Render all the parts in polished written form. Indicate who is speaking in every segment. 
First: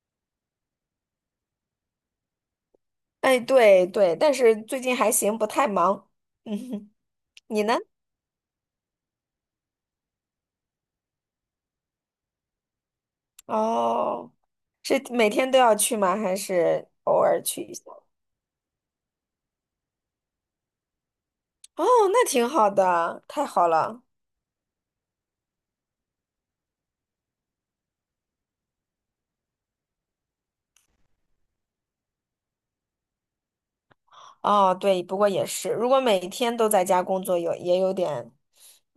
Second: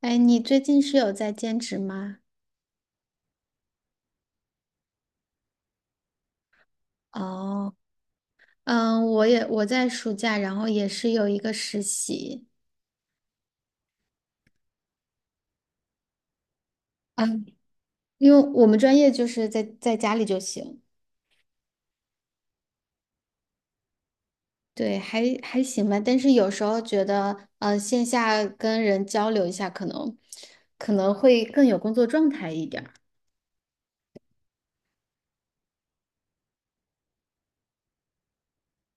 Speaker 1: 哎，你最近是有在兼职吗？
Speaker 2: 哎，对对，但是最近还行，不太忙。嗯哼。你呢？
Speaker 1: 哦，嗯，我在暑假，然后也是有一个实习。
Speaker 2: 哦，是每天都要去吗？还是偶尔
Speaker 1: 嗯，
Speaker 2: 去一下？
Speaker 1: 因为我们专业就是在家里就行。
Speaker 2: 哦，那挺好的，太好了。
Speaker 1: 对，还行吧。但是有时候觉得，线下跟人交流一下，可能会更有工作状态一点儿。
Speaker 2: 哦，对，不过也是，如果每天都在家工作，有也有点，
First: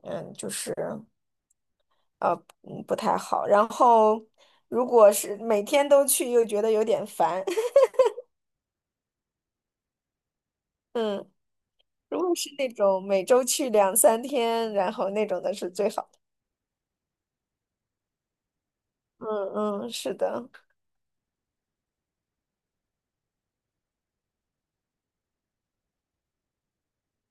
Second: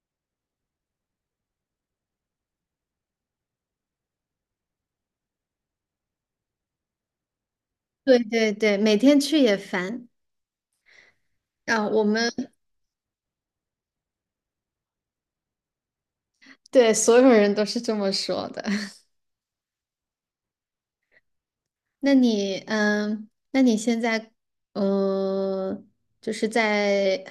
Speaker 2: 嗯，就是嗯不太好。然后，如果是每天都去，又觉得有点烦。
Speaker 1: 对对对，每天去也烦。
Speaker 2: 嗯，
Speaker 1: 啊，
Speaker 2: 如果是那种每周去两三天，然后那种的是最好的。
Speaker 1: 对所有人都是这么说的。
Speaker 2: 嗯嗯，是的。
Speaker 1: 那你，现在，嗯，就是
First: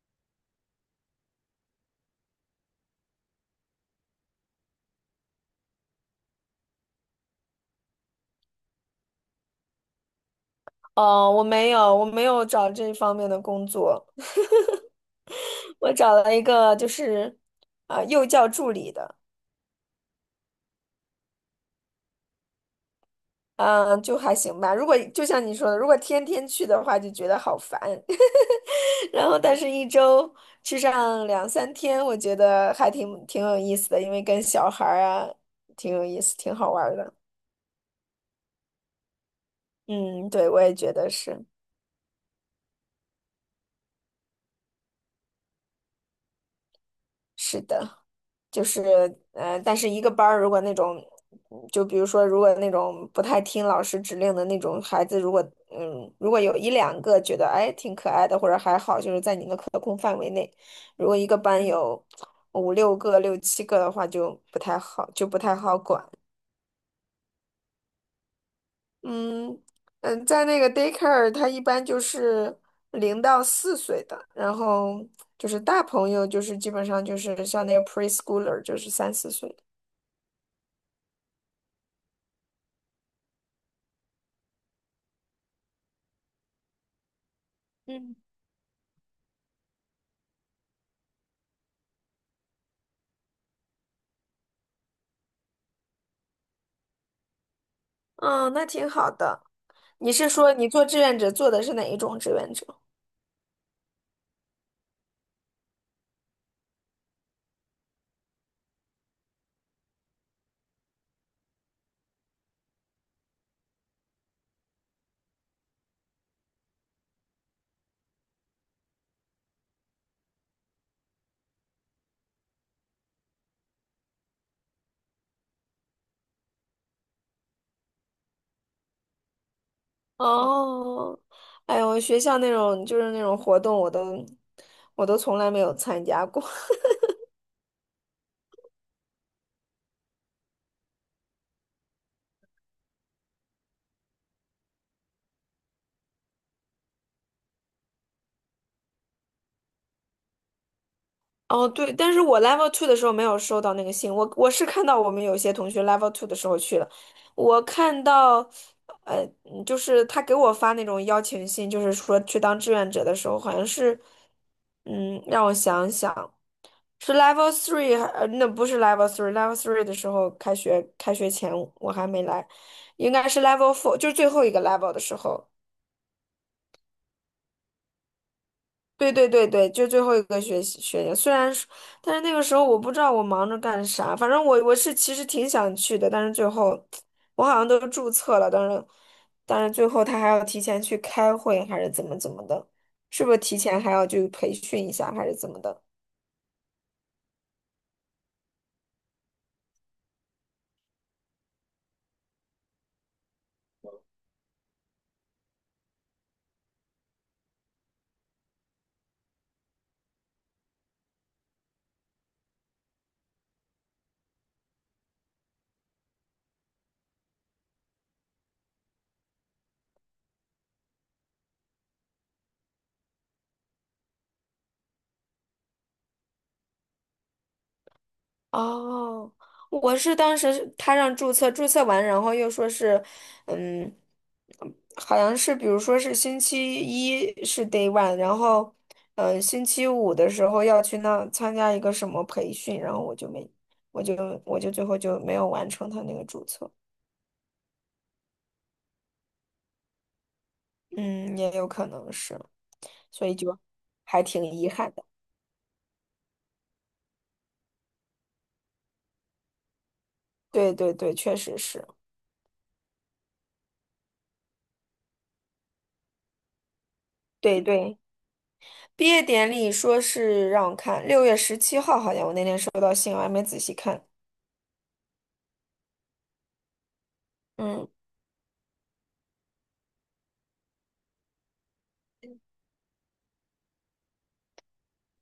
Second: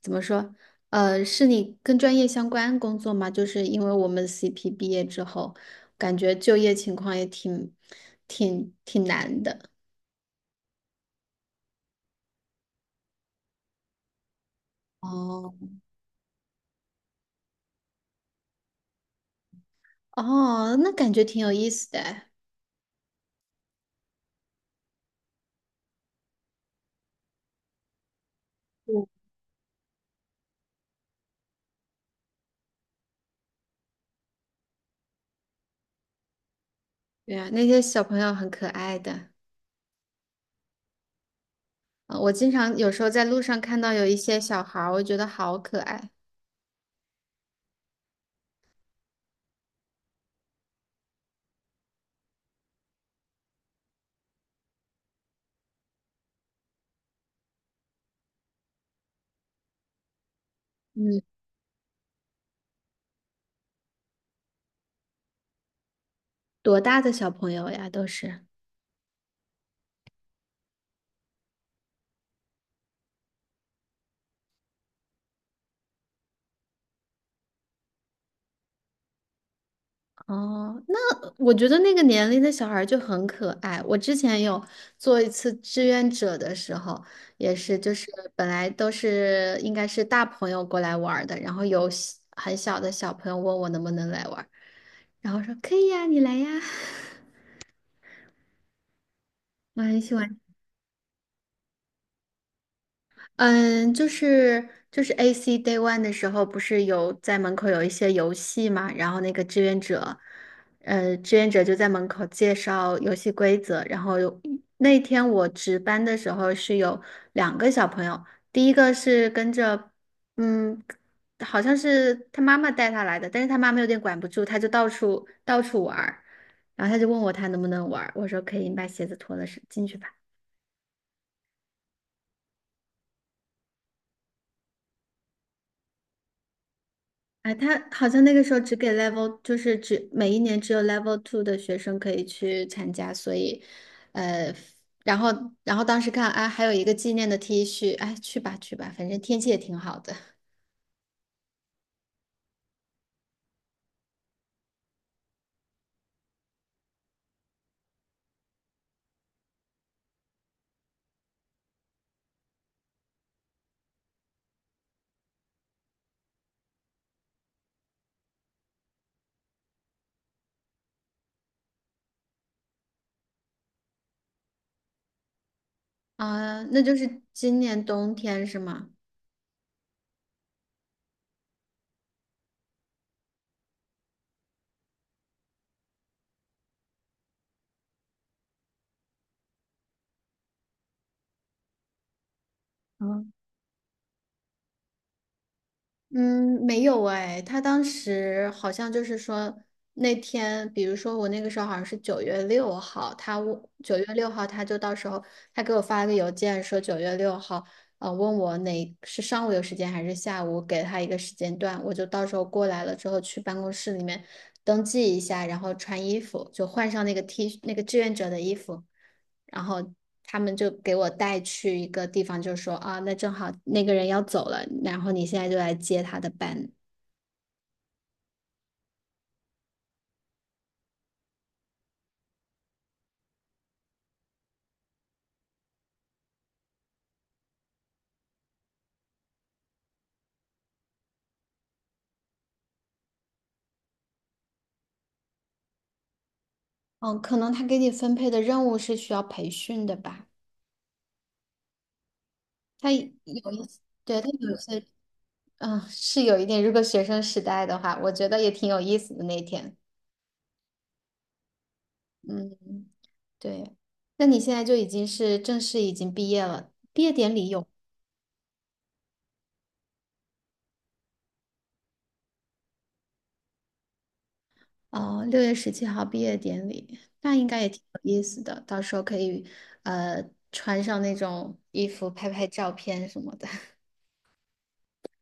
Speaker 1: 怎么说，是你跟专业相关工作吗？就是因为我们 CP 毕业之后，感觉就业情况也挺难的。
Speaker 2: 哦，我没有，我没有找这方面的工作。
Speaker 1: 哦。
Speaker 2: 我找了一个就是幼教助理的。
Speaker 1: 哦，那感觉挺有意思的哎。
Speaker 2: 嗯、就还行吧。如果就像你说的，如果天天去的话，就觉得好烦。
Speaker 1: 嗯，
Speaker 2: 然后，但是一周去上两三天，我觉得还挺有意思的，因为跟小孩儿啊挺有意思，挺好玩儿的。
Speaker 1: 对啊，那些小朋友很可爱的。
Speaker 2: 嗯，对，我也觉得是，
Speaker 1: 我经常有时候在路上看到有一些小孩儿，我觉得好可爱。
Speaker 2: 是的。就是但是一个班儿如果那种，就比如说如果那种不太听老师指令的那种孩子，如果嗯，如果有一两个觉得哎挺可爱的或者还好，就是在你的可控范围内。如果
Speaker 1: 嗯，
Speaker 2: 一个班有五六个、六七个的话，就不太好，就不太好管。
Speaker 1: 多大的小朋友呀，都是。
Speaker 2: 嗯嗯，在那个 daycare，它一般就是0到4岁的，然后就是大朋友，就是基本上就是像那个 preschooler，就是3、4岁的。
Speaker 1: 哦，那我觉得那个年龄的小孩儿就很可爱。我之前有做一次志愿者的时候，也是就是
Speaker 2: 嗯。
Speaker 1: 本来都是应该是大朋友过来玩儿的，然后有很小的小朋友问我能不能来玩儿，然后说可以呀，你来呀。
Speaker 2: 嗯，那挺好的。
Speaker 1: 我很
Speaker 2: 你
Speaker 1: 喜
Speaker 2: 是
Speaker 1: 欢。
Speaker 2: 说你做志愿者做的是哪一种志愿者？
Speaker 1: 嗯，就是 AC Day One 的时候，不是有在门口有一些游戏嘛，然后那个志愿者，志愿者就在门口介绍游戏规则。然后有那天我值班的时候是有两个小朋友，第一个是跟着，嗯，好像是他妈妈带他来的，但是他妈妈有点管不住，他就到处玩儿，然后他就问我他能不能玩儿，我说可以，你把鞋子脱了是进去吧。
Speaker 2: 哦，哎呦，学校那种就是那种活动，我都从来没有参加过。
Speaker 1: 哎，他好像那个时候只给 level，就是只每一年只有 level two 的学生可以去参加，所以，呃，然后然后当时看，哎，还有一个纪念的 T 恤，哎，去吧去吧，反正天气也挺好的。
Speaker 2: 哦，对，但是我 level two 的时候没有收到那个信，我是看到我们有些同学 level two 的时候去了，我看到，就是他给我发那种邀请信，就是说去当志愿者的时候，好像是，嗯，让我想想。是 Level Three，Level Three 的时候，开学前我还没来，应该是 Level Four，就是最后一个 Level 的时候。
Speaker 1: 啊，那就是今年冬天是吗？
Speaker 2: 对对对对，就最后一个学年。虽然说但是那个时候我不知道我忙着干啥，反正我是其实挺想去的，但是最后我好像都注册了，但是最后他还要提前去开会，还是怎么怎么的，是不
Speaker 1: 嗯。
Speaker 2: 是提前还要去培训一下，还是怎么的？
Speaker 1: 嗯，没有哎，他当时好像就是说那天，比如说我那个时候好像是九月六号，九月六号就到时候他给我发了个邮件说九月六号，问我哪是上午有时间还是下午，给他一个时间段，我就到时候过来了之后去办公室里面登记一下，然后穿衣服，就换上那个 T 那个志愿者的衣服。然后他们就给我带去一个地方，就说啊，那正好那个人要走了，然后你现在就来接他的班。
Speaker 2: 哦，我是当时是他让注册，注册完，然后又说是，嗯，好像是比如说是星期一是 day one，然后，星期五的时候要去那参加一个什么培训，我就我就最后就没有完成他那个注册。
Speaker 1: 嗯，可能他给你分配的任务是需要培训的吧？
Speaker 2: 嗯，也有可能是，
Speaker 1: 他有
Speaker 2: 所
Speaker 1: 一
Speaker 2: 以
Speaker 1: 些
Speaker 2: 就
Speaker 1: 对，
Speaker 2: 还
Speaker 1: 他
Speaker 2: 挺
Speaker 1: 有
Speaker 2: 遗
Speaker 1: 些。
Speaker 2: 憾的。
Speaker 1: 嗯，是有一点。如果学生时代的话，我觉得也挺有意思的那天。
Speaker 2: 对对对，确实是。
Speaker 1: 嗯，对。那你现在就已经是正式已经毕业了，毕业典礼
Speaker 2: 对
Speaker 1: 有？
Speaker 2: 对。毕业典礼说是让我看6月17号，好像我那天收到信，我还没仔细看。
Speaker 1: 哦，6月17号毕业典礼，那应该也挺
Speaker 2: 嗯
Speaker 1: 有意思的。到时候可以，呃，穿上那种衣服拍拍照片什么的。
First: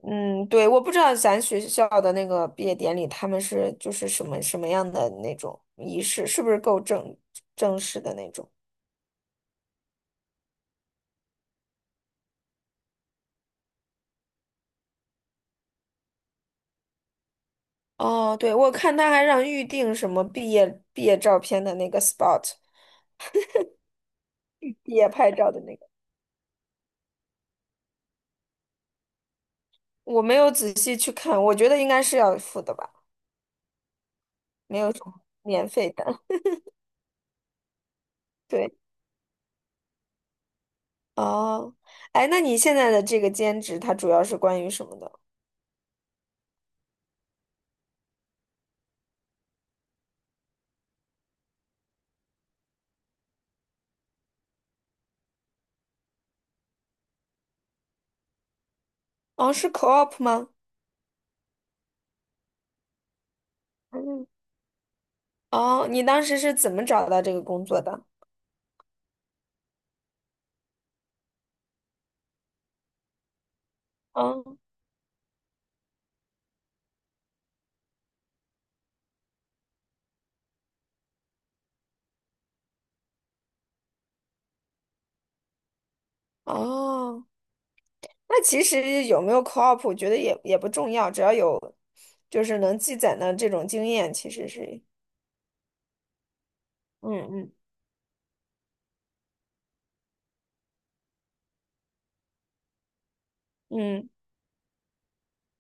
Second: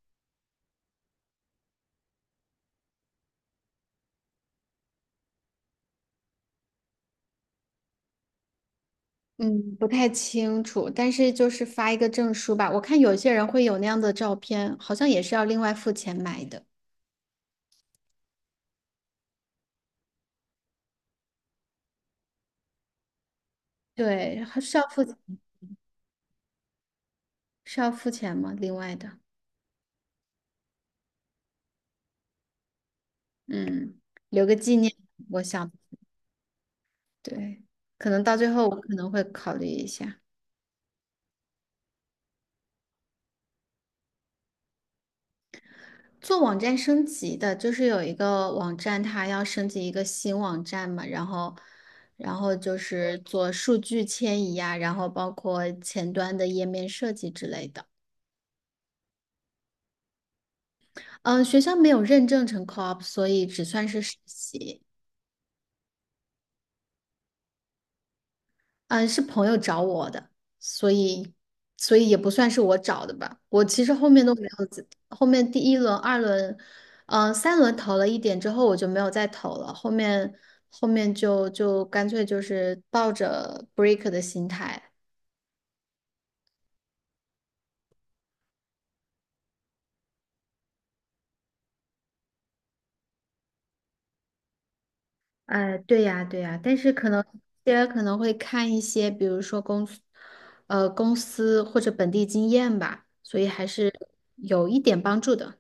Speaker 2: 嗯，对，我不知道咱学校的那个毕业典礼，他们是就是什么什么样的那种仪式，是不是够正式的那种？
Speaker 1: 嗯，不太清楚，但是就是发一个证书吧。我看有些人会有那样的照片，好像也是要另外付钱买的。
Speaker 2: 哦，对，我看他还让预定什么毕业照片的那个 spot，
Speaker 1: 对，还是要
Speaker 2: 毕
Speaker 1: 付，
Speaker 2: 业拍照的那个，
Speaker 1: 是要付钱吗？另外的，
Speaker 2: 我没有仔细去看，我觉得应该是要付的吧，
Speaker 1: 嗯，留个纪
Speaker 2: 没有
Speaker 1: 念，
Speaker 2: 什么
Speaker 1: 我
Speaker 2: 免
Speaker 1: 想，
Speaker 2: 费的。
Speaker 1: 对，可能到最 后
Speaker 2: 对。
Speaker 1: 我可能会考虑一下。
Speaker 2: 哦，哎，那你现在的这个兼职，它主要是关于什么的？
Speaker 1: 做网站升级的，就是有一个网站，它要升级一个新网站嘛，然后，然后就是做数据迁移啊，然后包括前端的页面设计之类的。
Speaker 2: 哦，是 co-op 吗？
Speaker 1: 嗯，学校没有认证成 co-op，所以只算是实
Speaker 2: 嗯。
Speaker 1: 习。
Speaker 2: 哦，你当时是怎么找到这个工作的？
Speaker 1: 嗯，是朋友找我的，所以所以也不算是我找的吧。我其实后面都没
Speaker 2: 嗯，
Speaker 1: 有自后面第一轮、二轮，三轮投了一点之后，我就没有再投了。后面就干脆就是抱着 break 的心态。
Speaker 2: 哦，那其实有没有 co-op，我觉得也不重要，只要有就是能积攒的这种经验，其实是
Speaker 1: 哎，对呀，对呀，但是可
Speaker 2: 嗯
Speaker 1: 能
Speaker 2: 嗯。
Speaker 1: 大家可能会看一些，比如说公司，公司或者本地经验吧，所以还是
Speaker 2: 嗯，
Speaker 1: 有一点帮助的。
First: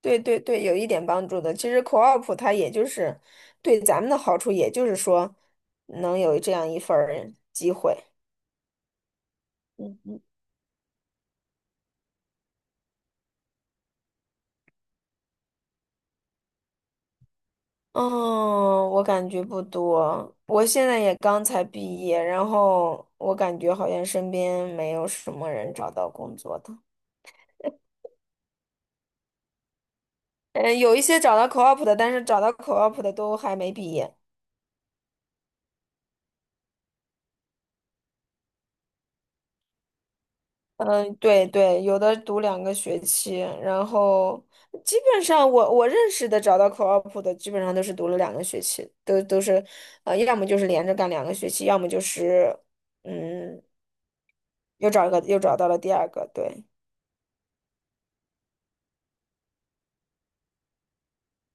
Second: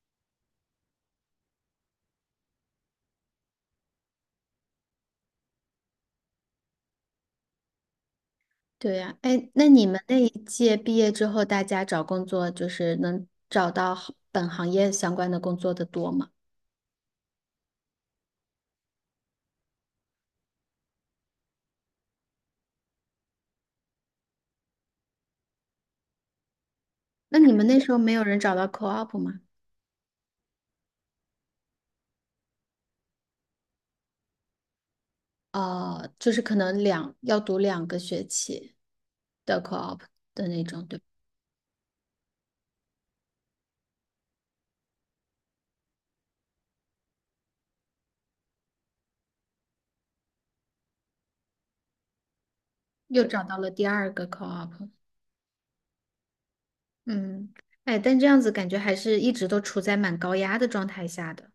Speaker 2: 对对对，有一点帮助的。其实 co-op 它也就是对咱们的好处，也就是说能有这样一份儿机会。
Speaker 1: 对呀，哎，那你
Speaker 2: 嗯
Speaker 1: 们那
Speaker 2: 嗯。
Speaker 1: 一届毕业之后，大家找工作就是能找到好本行业相关的工作的多吗？
Speaker 2: 嗯，我感觉不多。我现在也刚才毕业，然后我感觉好像身边没有什么人找到工作的。
Speaker 1: 那你们那时候没有人找到 co-op 吗？
Speaker 2: 嗯，有一些找到 co-op 的，但是找到 co-op 的都还没毕业。
Speaker 1: 哦，就是可能要读两个学期的 co-op 的那种，对吧，
Speaker 2: 嗯，对对，有的读两个学期，然后基本上我认识的找到 co-op 的，基本上都是读了两个学期，都是，呃，要么就是连着干两个学期，要么就是，
Speaker 1: 又找到
Speaker 2: 嗯，
Speaker 1: 了第二个 co-op。
Speaker 2: 又找到了第二个，对。
Speaker 1: 嗯，哎，但这样子感觉还是一直都处在蛮高压的状态下的。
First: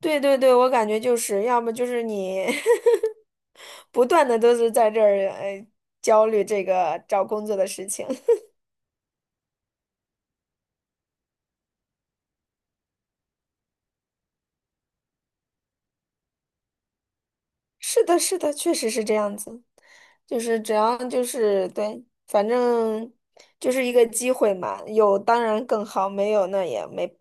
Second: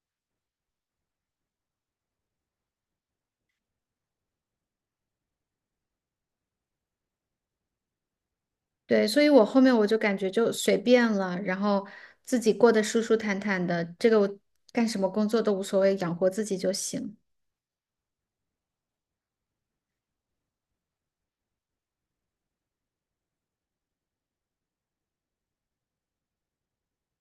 Speaker 2: 对对对，我感觉就是要么就是你 不断的都是在这儿，呃，焦虑这个找工作的事情。
Speaker 1: 对，所以我后面我就感觉就随便了，然后自己过得舒舒坦坦的，这个我干什么工作都无所谓，养活自己就行。
Speaker 2: 是的，是的，确实是这样子，就是只要就是对，反正就是一个机会嘛，有当然更好，没有那也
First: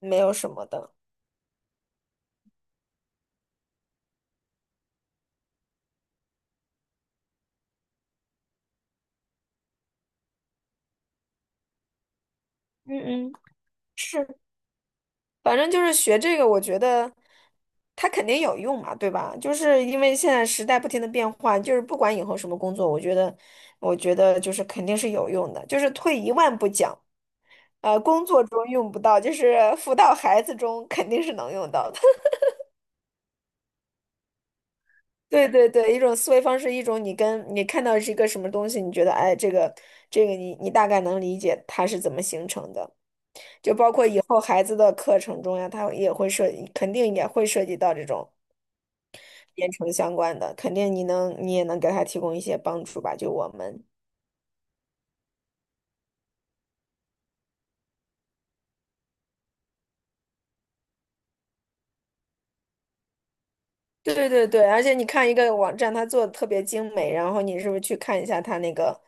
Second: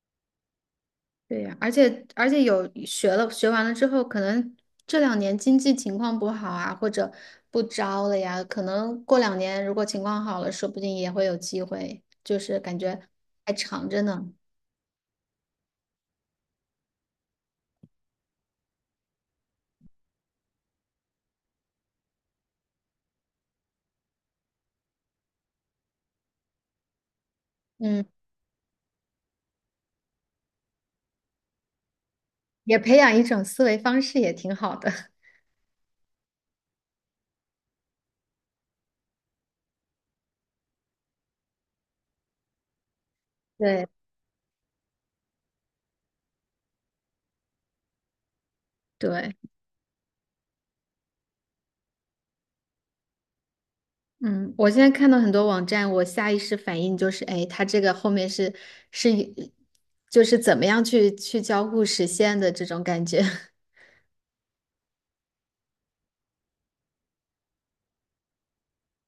Speaker 2: 没有什么的。
Speaker 1: 对呀，而且有学完了之后，可能这两年经济情况不好啊，或者不招了呀，可能过两年如果情况好了，说不定也会有机会，就是感觉
Speaker 2: 嗯嗯，
Speaker 1: 还长着
Speaker 2: 是，
Speaker 1: 呢。
Speaker 2: 反正就是学这个，我觉得它肯定有用嘛，对吧？就是因为现在时代不停的变换，就是不管以后什么工作，我觉得就是肯定是有用的，就是退一万步讲，呃，
Speaker 1: 嗯，
Speaker 2: 工作中用不到，就是 辅导孩子中肯定是能用到的。
Speaker 1: 也培养一种思维方式也挺好的。
Speaker 2: 对对对，一种思维方式，一种你跟你看到是一个什么东西，你觉得哎，这个你大概能理解它是怎么形成的，就包
Speaker 1: 对
Speaker 2: 括以后孩子的课程中呀，他也会涉，肯定也会涉及到这种
Speaker 1: 对。
Speaker 2: 编程相关的，肯定你也能给他提供一些帮助吧，就我们。
Speaker 1: 嗯，我现在看到很多网站，我下意识反应就是，哎，它这个后面是一，就是怎么样去交互实现的这种感觉。
Speaker 2: 对对对对，而且你看一个网站，它做的特别精美，然后你是不是去看一下它那个，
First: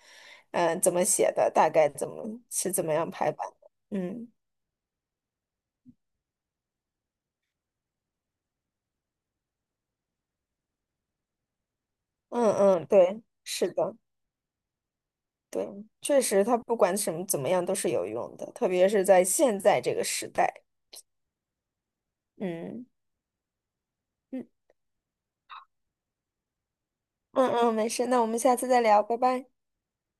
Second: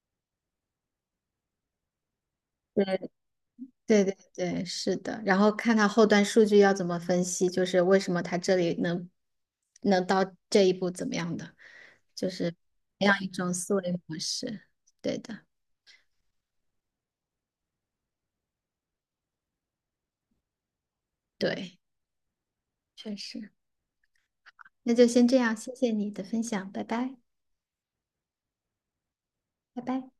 Speaker 2: 嗯、怎么写的，大概怎么是怎么样
Speaker 1: 对，
Speaker 2: 排版的？
Speaker 1: 对对
Speaker 2: 嗯
Speaker 1: 对，是的。然后看它后端数据要怎么分析，就是为什么它这里能到这一步怎么样的，就
Speaker 2: 嗯
Speaker 1: 是
Speaker 2: 嗯，
Speaker 1: 培养
Speaker 2: 对，
Speaker 1: 一种
Speaker 2: 是
Speaker 1: 思
Speaker 2: 的。
Speaker 1: 维模式。对的，
Speaker 2: 对，确实，他不管什么怎么样都是有用的，特别是在现在这个时代。
Speaker 1: 对，
Speaker 2: 嗯
Speaker 1: 确实。
Speaker 2: 嗯
Speaker 1: 那就先这样，谢谢你的分享，拜拜，
Speaker 2: 嗯嗯，没事，那我们下次再聊，拜拜。
Speaker 1: 拜拜。